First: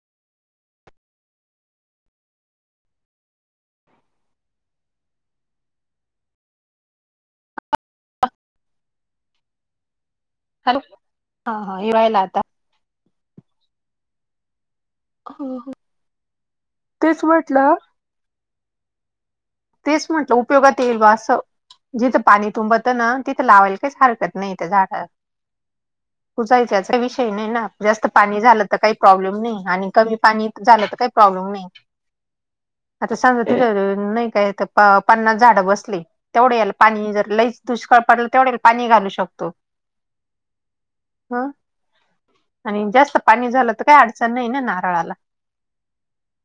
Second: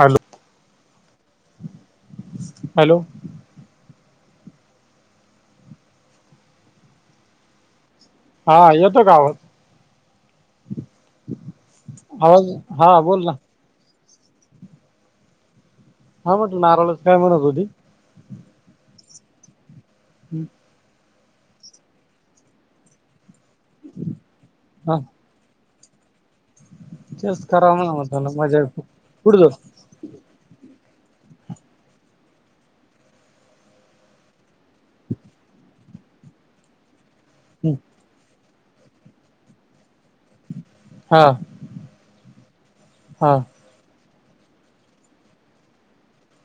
Hello. Hello. हा येतो का आवाज? हॅलो हा हा येवायला आता आवाज हा बोल ना. हो हो. हा म्हट नारळच काय म्हणत होती. तेच म्हंटलं उपयोगात येईल वा असं जिथं पाणी तुंबतं ना. तिथं लावायल काही हरकत नाही त्या हा झाडा पुचायच्या विषय तेच नाही ना करा म्हणा जास्त म्हटलं पाणी मजा झालं तर काही पुढे प्रॉब्लेम नाही आणि कमी पाणी झालं तर काही प्रॉब्लेम नाही आता सांजा तथ [unintelligible] नाही. ते इथे काय प पन्नास झाडं बसले तेवढं याल पाणी जर लईच जाऊ दुष्काळ पडलं तेवढं ये. पाणी घालू शकतो. हा ह आणि जास्त हा पाणी झालं तर काय अच सनईन नाराळला.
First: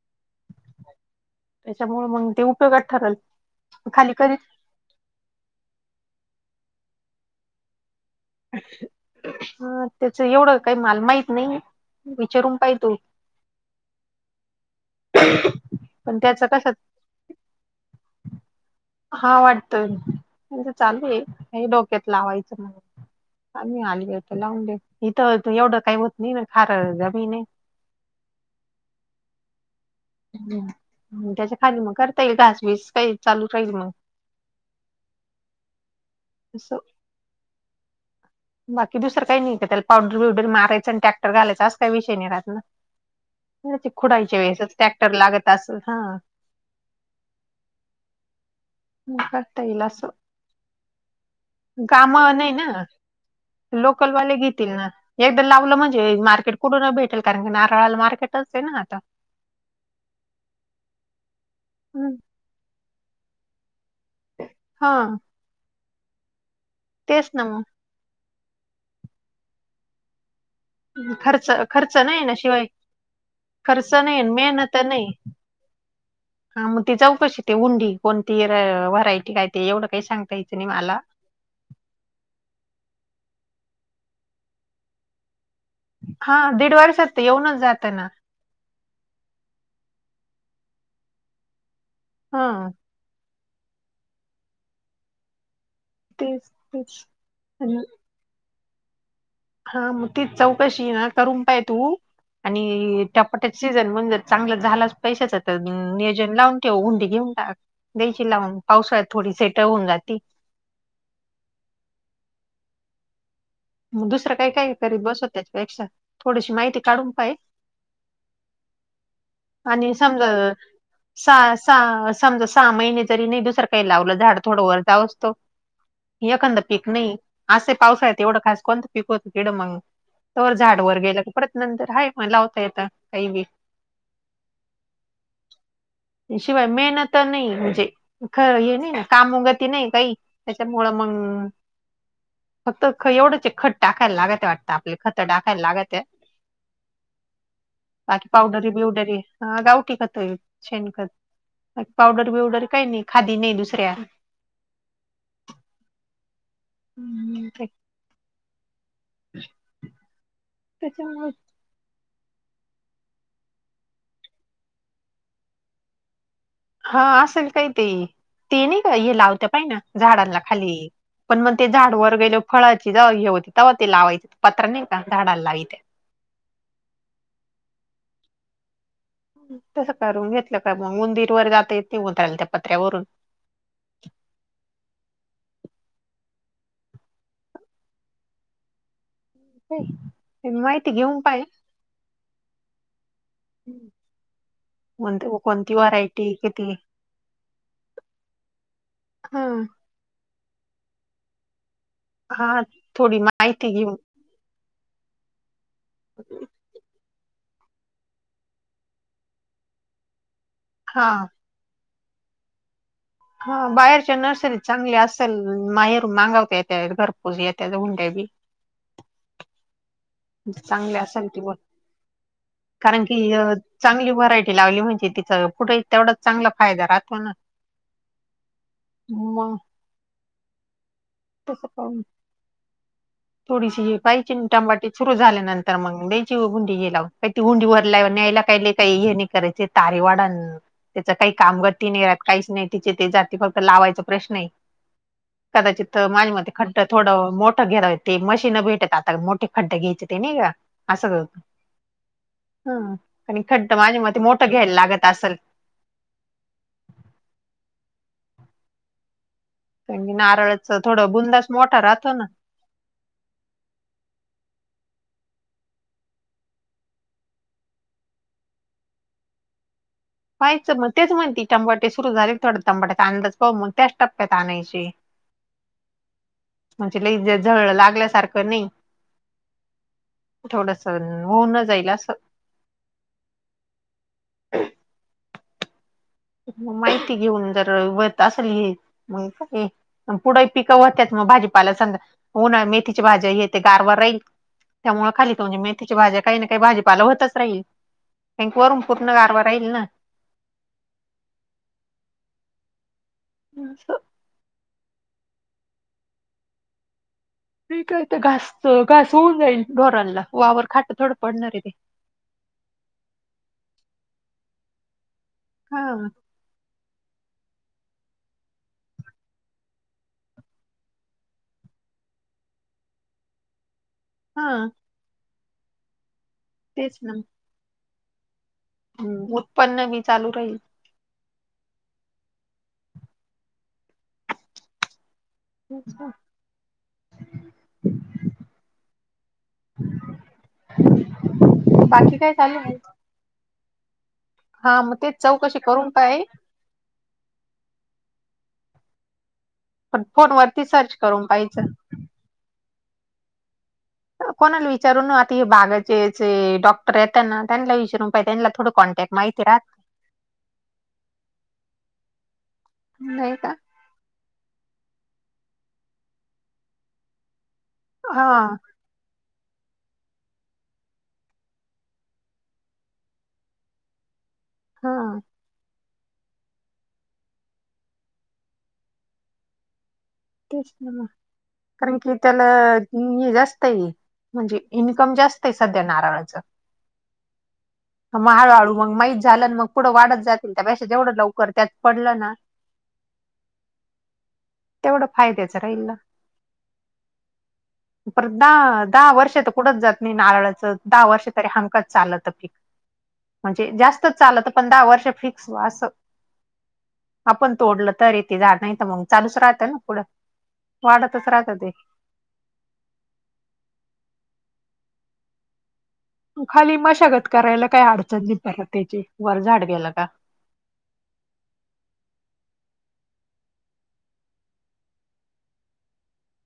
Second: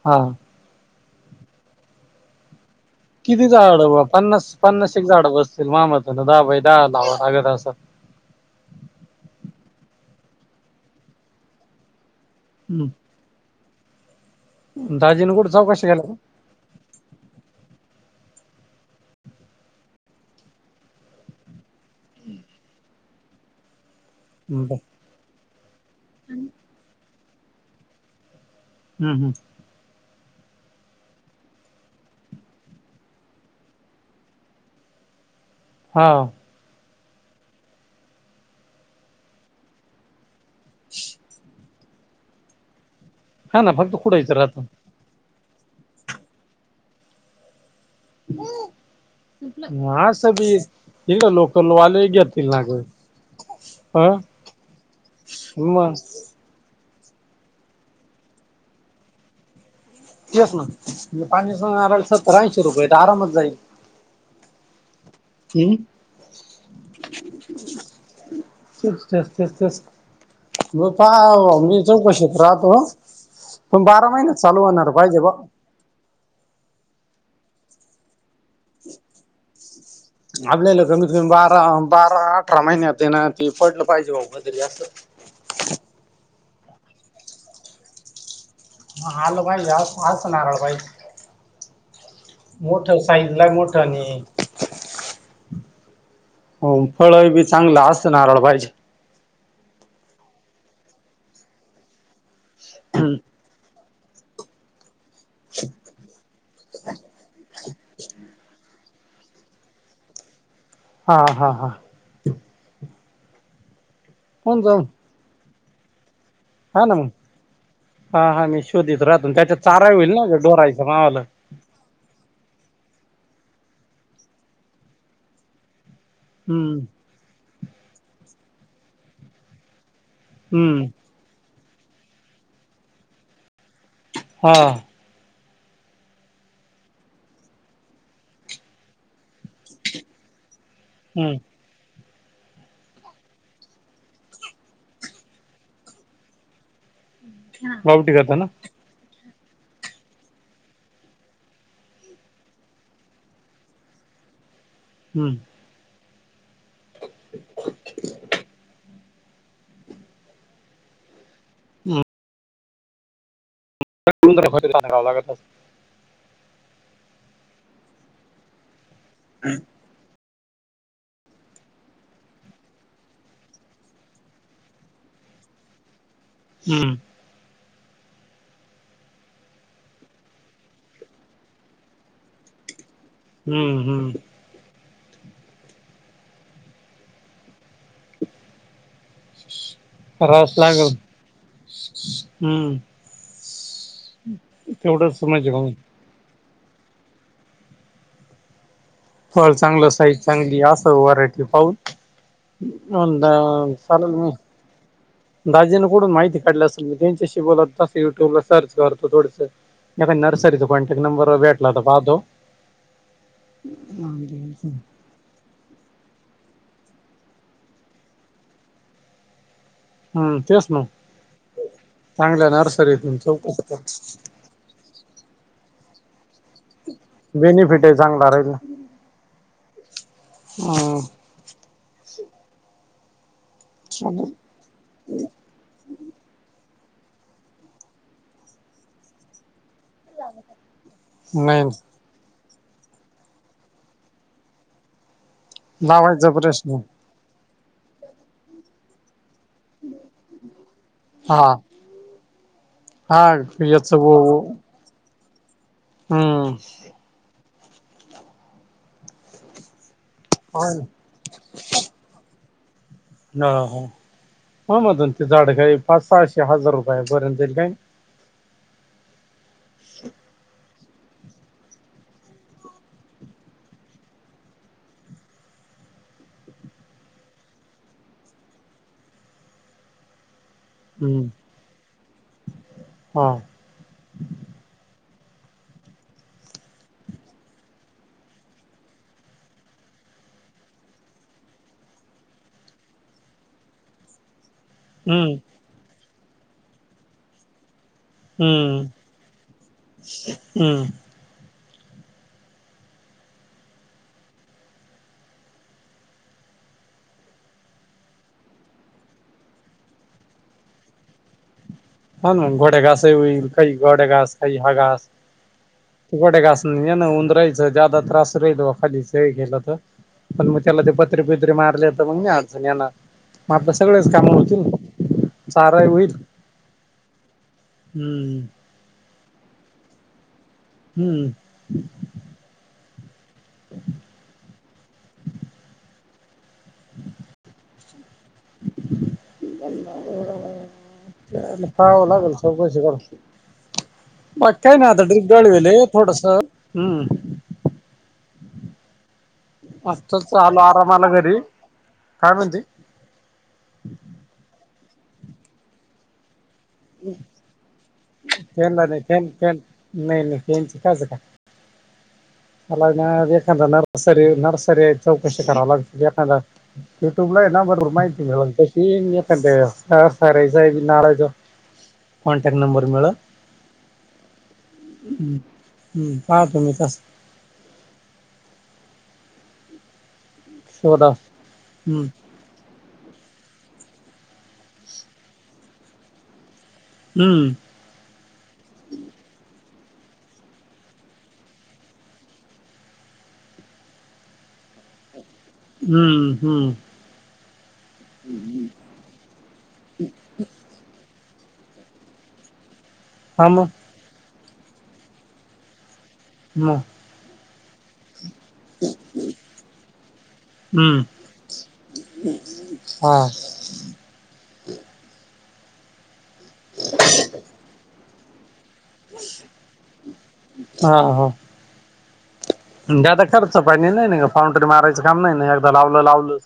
हा. त्याच्यामुळे मग ते उपयोगात ठरल किती झाडं खाली कधी पन्नास पन्नास एक झाडं बसतील मामातन दहा बाई दहा लावा लाग असं. हा त्याच एवढं काही माल माहित नाही. विचारून पाहि तो दाजीने कुठे चौकशी केला का पण त्याचा कशात? हा वाटतंय म्हणज चालूय का [unintelligible] त्यात लावैचना. आम्ही आली हो तर लावून दे इथं एवढं काही होत नाही ना खार जमीन आहे. हम् हम्. हम्म भुत्या त्याच्या खाली मग करता येईल तास बीस काही चालू राहील मग हा. अ. बाकी दुसरं काही नाही का त्याला पावडर बिवडर मारायचं आणि ट्रॅक्टर घालायचा अस काही विषय नाही राहत हा ना ना. फक्त खुडायचं खुडायच्या वेळेसच राहतं ट्रॅक्टर लागत अस हा. मग करता येईल असं मांस बी लोकल वाले काम घेतील नाही नाग. ना लोकलवाले घेतील ना एकदा लावलं मग म्हणजे मार्केट कुठ न भेटेल कारण नारळाला मार्केटच आहे ना आता तेस ना म्हे पाशे सत्तर ऐंशीे रुपये आरामात जाईल. हा. तीन. तेच ना. तेच तेच तेच तेच मग खर्च पाहा मी खर्च चको नाही ना शेत शिवाय राहतो. पण खर्च बारा नाही आणि महिनात चालू मेहनत होणार नाही पाहिजे. हा मग ती जाऊ कशी ते उंडी कोणती व्हरायटी आहेत. ते एवढ काही सांग. आपल्याला कमीत कमी बारा बारा अठरा महिन्यात ना ते पडलं पाहिजे बाऊ [unintelligible] कातरी जास्त हा दीड वर्षात येऊनच जात आहे ना. हा आलो बाहेर जाऊन आज नारळ पाहिजे. हा तो साईज ला मोठं आणि तेच हो तेच फळ बीच आणि- चांगला असत नारळ पाहिजे. हा मग तीच चौकशी ना करून पाय तू आणि टप पटट सीजन म्हण जर चांगलं झाला पैशाच तर नियोजन लावून. ते उंडी घेऊन टाक द्यायची लावून पावसाळ थडी सेटळ होऊन जाते. हा हा हा. मग दुसरं काय होऊन काय जाऊन करीत बसत त्याचपेक्षा थोडीशी माहिती हा ना मग काढून पाय हा हा मी शोधत राहतून त्याच्या चारा होईल ना ग डोरायच्या मावाला चा समजा सहा महिने जरी नाही दुसरं काही लावलं झाड थोडं वर जाव असतो. एखांदा हम्म पीक नाही आज ते पावसा आहे एवढं खास कोणतं पीक होतं कड मगून तर झाड हम्म वर गेला परत नंतर हाय मग लावता येत काही बी हा. शिवाय मेहनत नाही म्हणजे ख हे नाही कामग [unintelligible] नाही काही त्याच्यामु हम्म मग फक्त एवढंच. खत टाकायला लागत वाटतं आपले खतं टाकायला लागतं. गावठी बाकी करता ना पावडर बी उडर आहे. हा गावठी खतोय शेण खत पावडर बिवडर काही नाही खादी नाही दुसऱ्या हम्म. हम्म [inaudible] त्याच्या ू [inaudible] नखवला. हा असेल काही ते ते नाही का हे लावत पाहि ना झाडांना खाली पण मग ते झाडवर गेले फळाची जा हे होती तेव्हा ते लावायचे पात्र नाही का झाडाला लावायत. हम्म. तसं करून घेतलं काय मग उंदीरवर जाता येत ते उत्रला त्या पत्र्यावरून हम्म हम्म. ते रस लागल माहिती घेऊन पाय हम्म. [unintelligible] ठीक आहे तिथि. फळ चांगलं साईज चांगली असं व्हरायटी पाहून. हा म्हण थोडी माहिती दाम घेऊन सलाल मी दाजीं कोडून माती काढली असेल मी त्यांच्याशी बोलत. युट्यूब ला सर्च करतो थोडस एका का नर्सरीचा कॉन्टॅक्ट हा नंबर भेटला होता पाहतो. हा बाहेरच्या नर्सरी हम्म चांगले अस. तर माहेर मागवतत्या घरपूज य त्या गुंड्या बी. तेच ना चांगल्या असेल ती बोल. चांगल्या कारण की नर्सरीतून चौकशी कर चांगली व्हरायटी लावली म्हणजे तिथं पुुठे तेवढंच. चांगला फायदा राहतो ना बेनिफिट आहे चांगला राहील मग हम. तसं पाऊन थोडीशी ये पायची टंबाटी सुरू झाल्यानंतर तर मग मुलची [unintelligible] गुंडी घेला काही त गुंडी वरलाय न्यायला काही काही हे नाही करायचे. तारेवाडा त्याच काही कामगती नाही राहात काहीच नाही. तिथे ते जाती फक्त लावायचा प्रश्न आहे कदाचित लावायचा माझ्या मते प्रश्न खड्ड थोडं मोठ. ख [unintelligible] घेरा ते मशीन भेटत आता मोठे खड्ड घ्यायचे ते नाही का असं होत. हा हा आणि खड्ड माझे मती मोठं घ्यायला लागत असल. हम्म. म्हणज हा नारळाचं थोडं बुंदास मोठा राहतो ना. हा ह ह म्ह तून ते झाडं काही पाच सहाशे हजार रुपये पर्यंत जाईल काय [unintelligible] पा्हायचं मग तेच म्हणती तंबाटे सुरू झाले थोडं तंबाट्याचा अंदाज पाहू मग त्याच टप्प्यात आणायचे. [unintelligible] म्हणजे लज झळ लागल्यासारखं नाही. थोडंस हम्म होऊन न जाईल असं. हा. मग माहिती घेऊन जर होत असेल हे मग काय आणि पुढंही पिक होत्याच मग भाजीपाला संग उन्हाळ्यात मेथीची भाज्या हे ते गारवा राहील. त्यामुळे हम्म खाली [unintelligible] मेथीची भाज्या काही ना काही भाजीपाला होतच राहील. आणि वरून हम्म पूर्ण गारवा राहील ना. हम्म. हम्म असं नाही काय ते घास घास होऊन जाईल ढोरांला वावर खाट थोडं पडणार आहे ते. हा ना गोडे घासही होईल, काही गोडे घास, काही हा घास. हा. गोड घास नाही [unintelligible] उंदर राहायचं जादा त्रास राहील खालीच हे केलं तर पण मग त्याला ते पत्रे फित्रे मारले, तर मग नाही अडचण येणार. मग आपले सगळेच काम होतील, हा चाराही होईल. तेच ना. हम्म. हम्म उत्पन्नबी चालू राहील. हम्म. [inaudible] [inaudible] [inaudible] पहावं बाकी लागलं काय चालू आहे चौकशी करुन. मग काय हा ना आता तेच चौकशी करून [unintelligible] पाय थोडंसं हम्म. पण आताच आलो फोनवरती सर्च आरामानं करून घरी. पाहायचं काय म्हणती? कोणाला विचारून न आता हे बागायचे येचे डॉ तर ना त्यांला विचारून पाही त्यांना थोडं नाही कॉन्टॅक्ट फॅन माहिती फॅन राहतं. नाही नाही [unintelligible] एखांदा नर नर्सरी नर्सरी आहेत चौकशी कराव लागते. एखादा युट्यूबला हाय ना बरोबर माहिती हा मिळलं तशी. [unintelligible] Contact number मिळलं? हा हम्म हम्म, पाहतो मी तसं. तेच ना मग, शोधा कारण हम्म की त्याला हे जास्त आहे म्हणजे इन्कम जास्त आहे सध्या नारळाच. हम्म. मग हळूहळू मग माहीत झालं ना मग पुढं वाढत जातील. त्या पेक्षा जेवढं लवकर त्यात पडलं ना तेवढं फायद्याच राहील. ना. हम्म हम्म. परत दहा दहा वर्ष तर कुठच जात नाही नारळाचं. दहा वर्ष तरी हमखास चालतं. हा मग म्हणजे जास्तच चालत, पण दहा वर्ष फिक्स हो असं. मग आपण तोडलं तरीही तेे झाड नाही तर मग चालूच राहतं ना. हम्म वाढतच राहत ते. हा. तू खाली मशागत करायला काही अडचण नाही परत त्याची. वर झाड गेलं का. हा हा. ज्यादा खर्च पाहिजे नाही नाही फउंटरी मारायचं काम नाही ना एकदा लावलं लावलं.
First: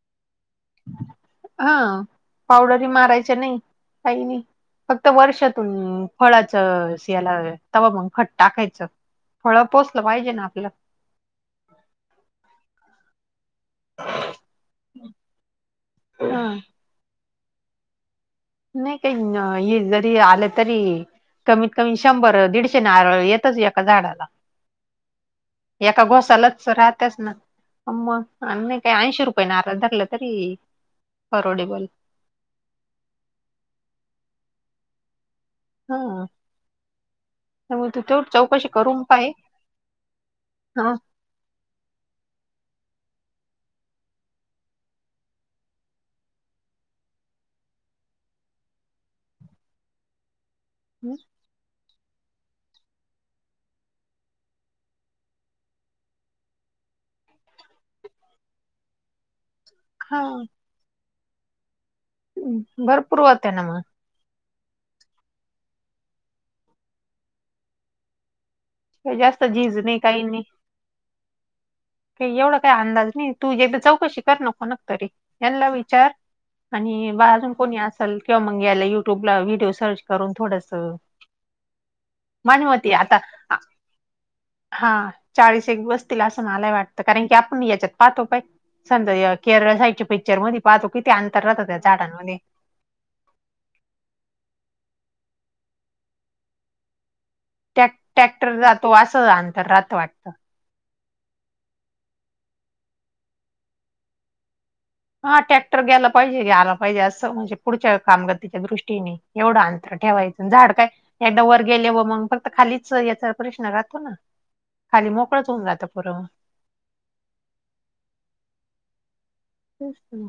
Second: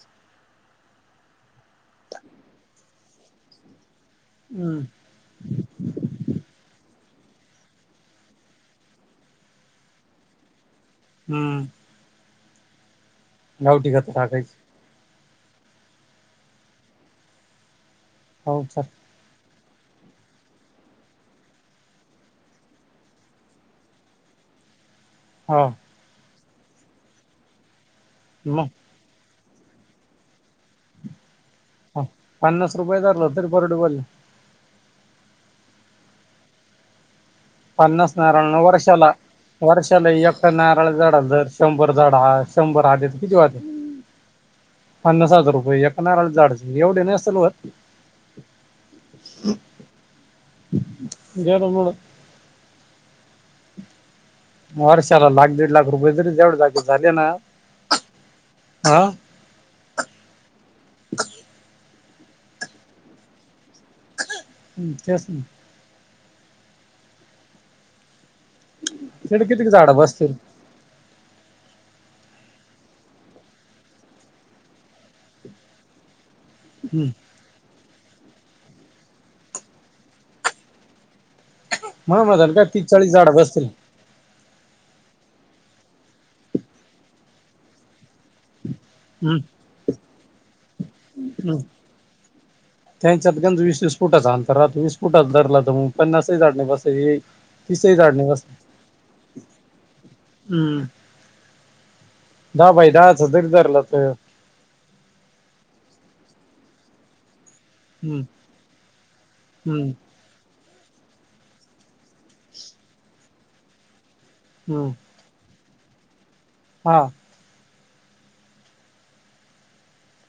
हा पावडरी मारायच्या नाही, काही नाही. हम्म. फक्त वर्षातून फळाच याला तवा मग खत टाकायचं. फळं पोसलं पाहिजे ना आपलं. हम्म. [unintelligible] टाकायचं. हा. हो चल. नाही हे जरी आलं तरी कमीत कमी शंभर दीडशे नारळ येतच एका झाडाला. हो. एका घोसालाच राहतेच ना. अ मग आणि काही ऐंशी रुपये नारळ धरलं तरी परवडेबल. पन्नास रुपये धरल तरी परवडलं. हा. त्यामुळे तू पन्नास तेवढ नारळ चौकशी करून वर्षाला. पाय वर्षाला एक नारळ हा झाडाच धर शंभर झाड हाय शंभर राहते तर किती [unintelligible] पन्नास हजार रुपये एका नारळाच्या झाडाचे एवढे नसलं होतं. [inaudible] हम्म. जेवलो‌ थोडं. [inaudible] वर्षाला लाख दीड लाख रुपये तरी [unintelligible] झाले ना, आ? हा. भरपूर होते ना मग. हम्म तेच ना. काय जास्त तिकडे किती झीज झाडं नाही काही बसतील नाही. काही एवढा काही अंदाज नाही. तू जेथ चौकशी कर ना कूनाक तरी यांना विचार आणि बाजून कोणी असेल किंवा मग यायला युट्यूबला व्हिडिओ सर्च करून थोडंसं म्हणून म्हणाल माण का तीस होती चाळीस आता झाडं बसतील हा चाळीस एक बसतील असं मलाही वाटतं, कारण की आपण याच्यात पाहतो पाही. समजा हे हम्म केरळ साईडच्या पिक्चरमध्ये पाहतो किती अंतर राहात त्या झाडांमध्ये. त्यांच्यात गंद वीस वीस फुटाचा अंतर राहतो. वीस फुटाचा धरला तर पन्नासही झाड नाही बसायची. त्यात तीसही झाड नाही टॅक्टर बसायची जातो असं अंतर राहतं वाटतं. हम्म दहा बाय दहाच जरी धरलं तर हा ट्रॅक्टर गेला पाहिजे आला पाहिजे असं म्हणजे पुढच्या हम्म कामगतीच्या दृष्टीने एवढं हम्म अंतर ठेवायचं. झाड काय एकदा वर गेले व मग फक्त खालीच याचा प्रश्न राहतो ना. हम्म. खाली मोकळंच होऊन जातं पुरं. हा. तेच की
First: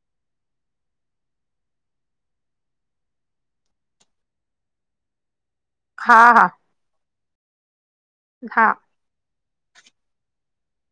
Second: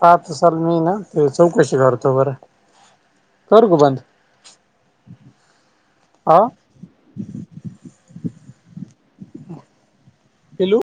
पात असल मी ना ते चौकशी करतो बरं. करु का बंद? [inaudible] हा हा. हा. पिलू.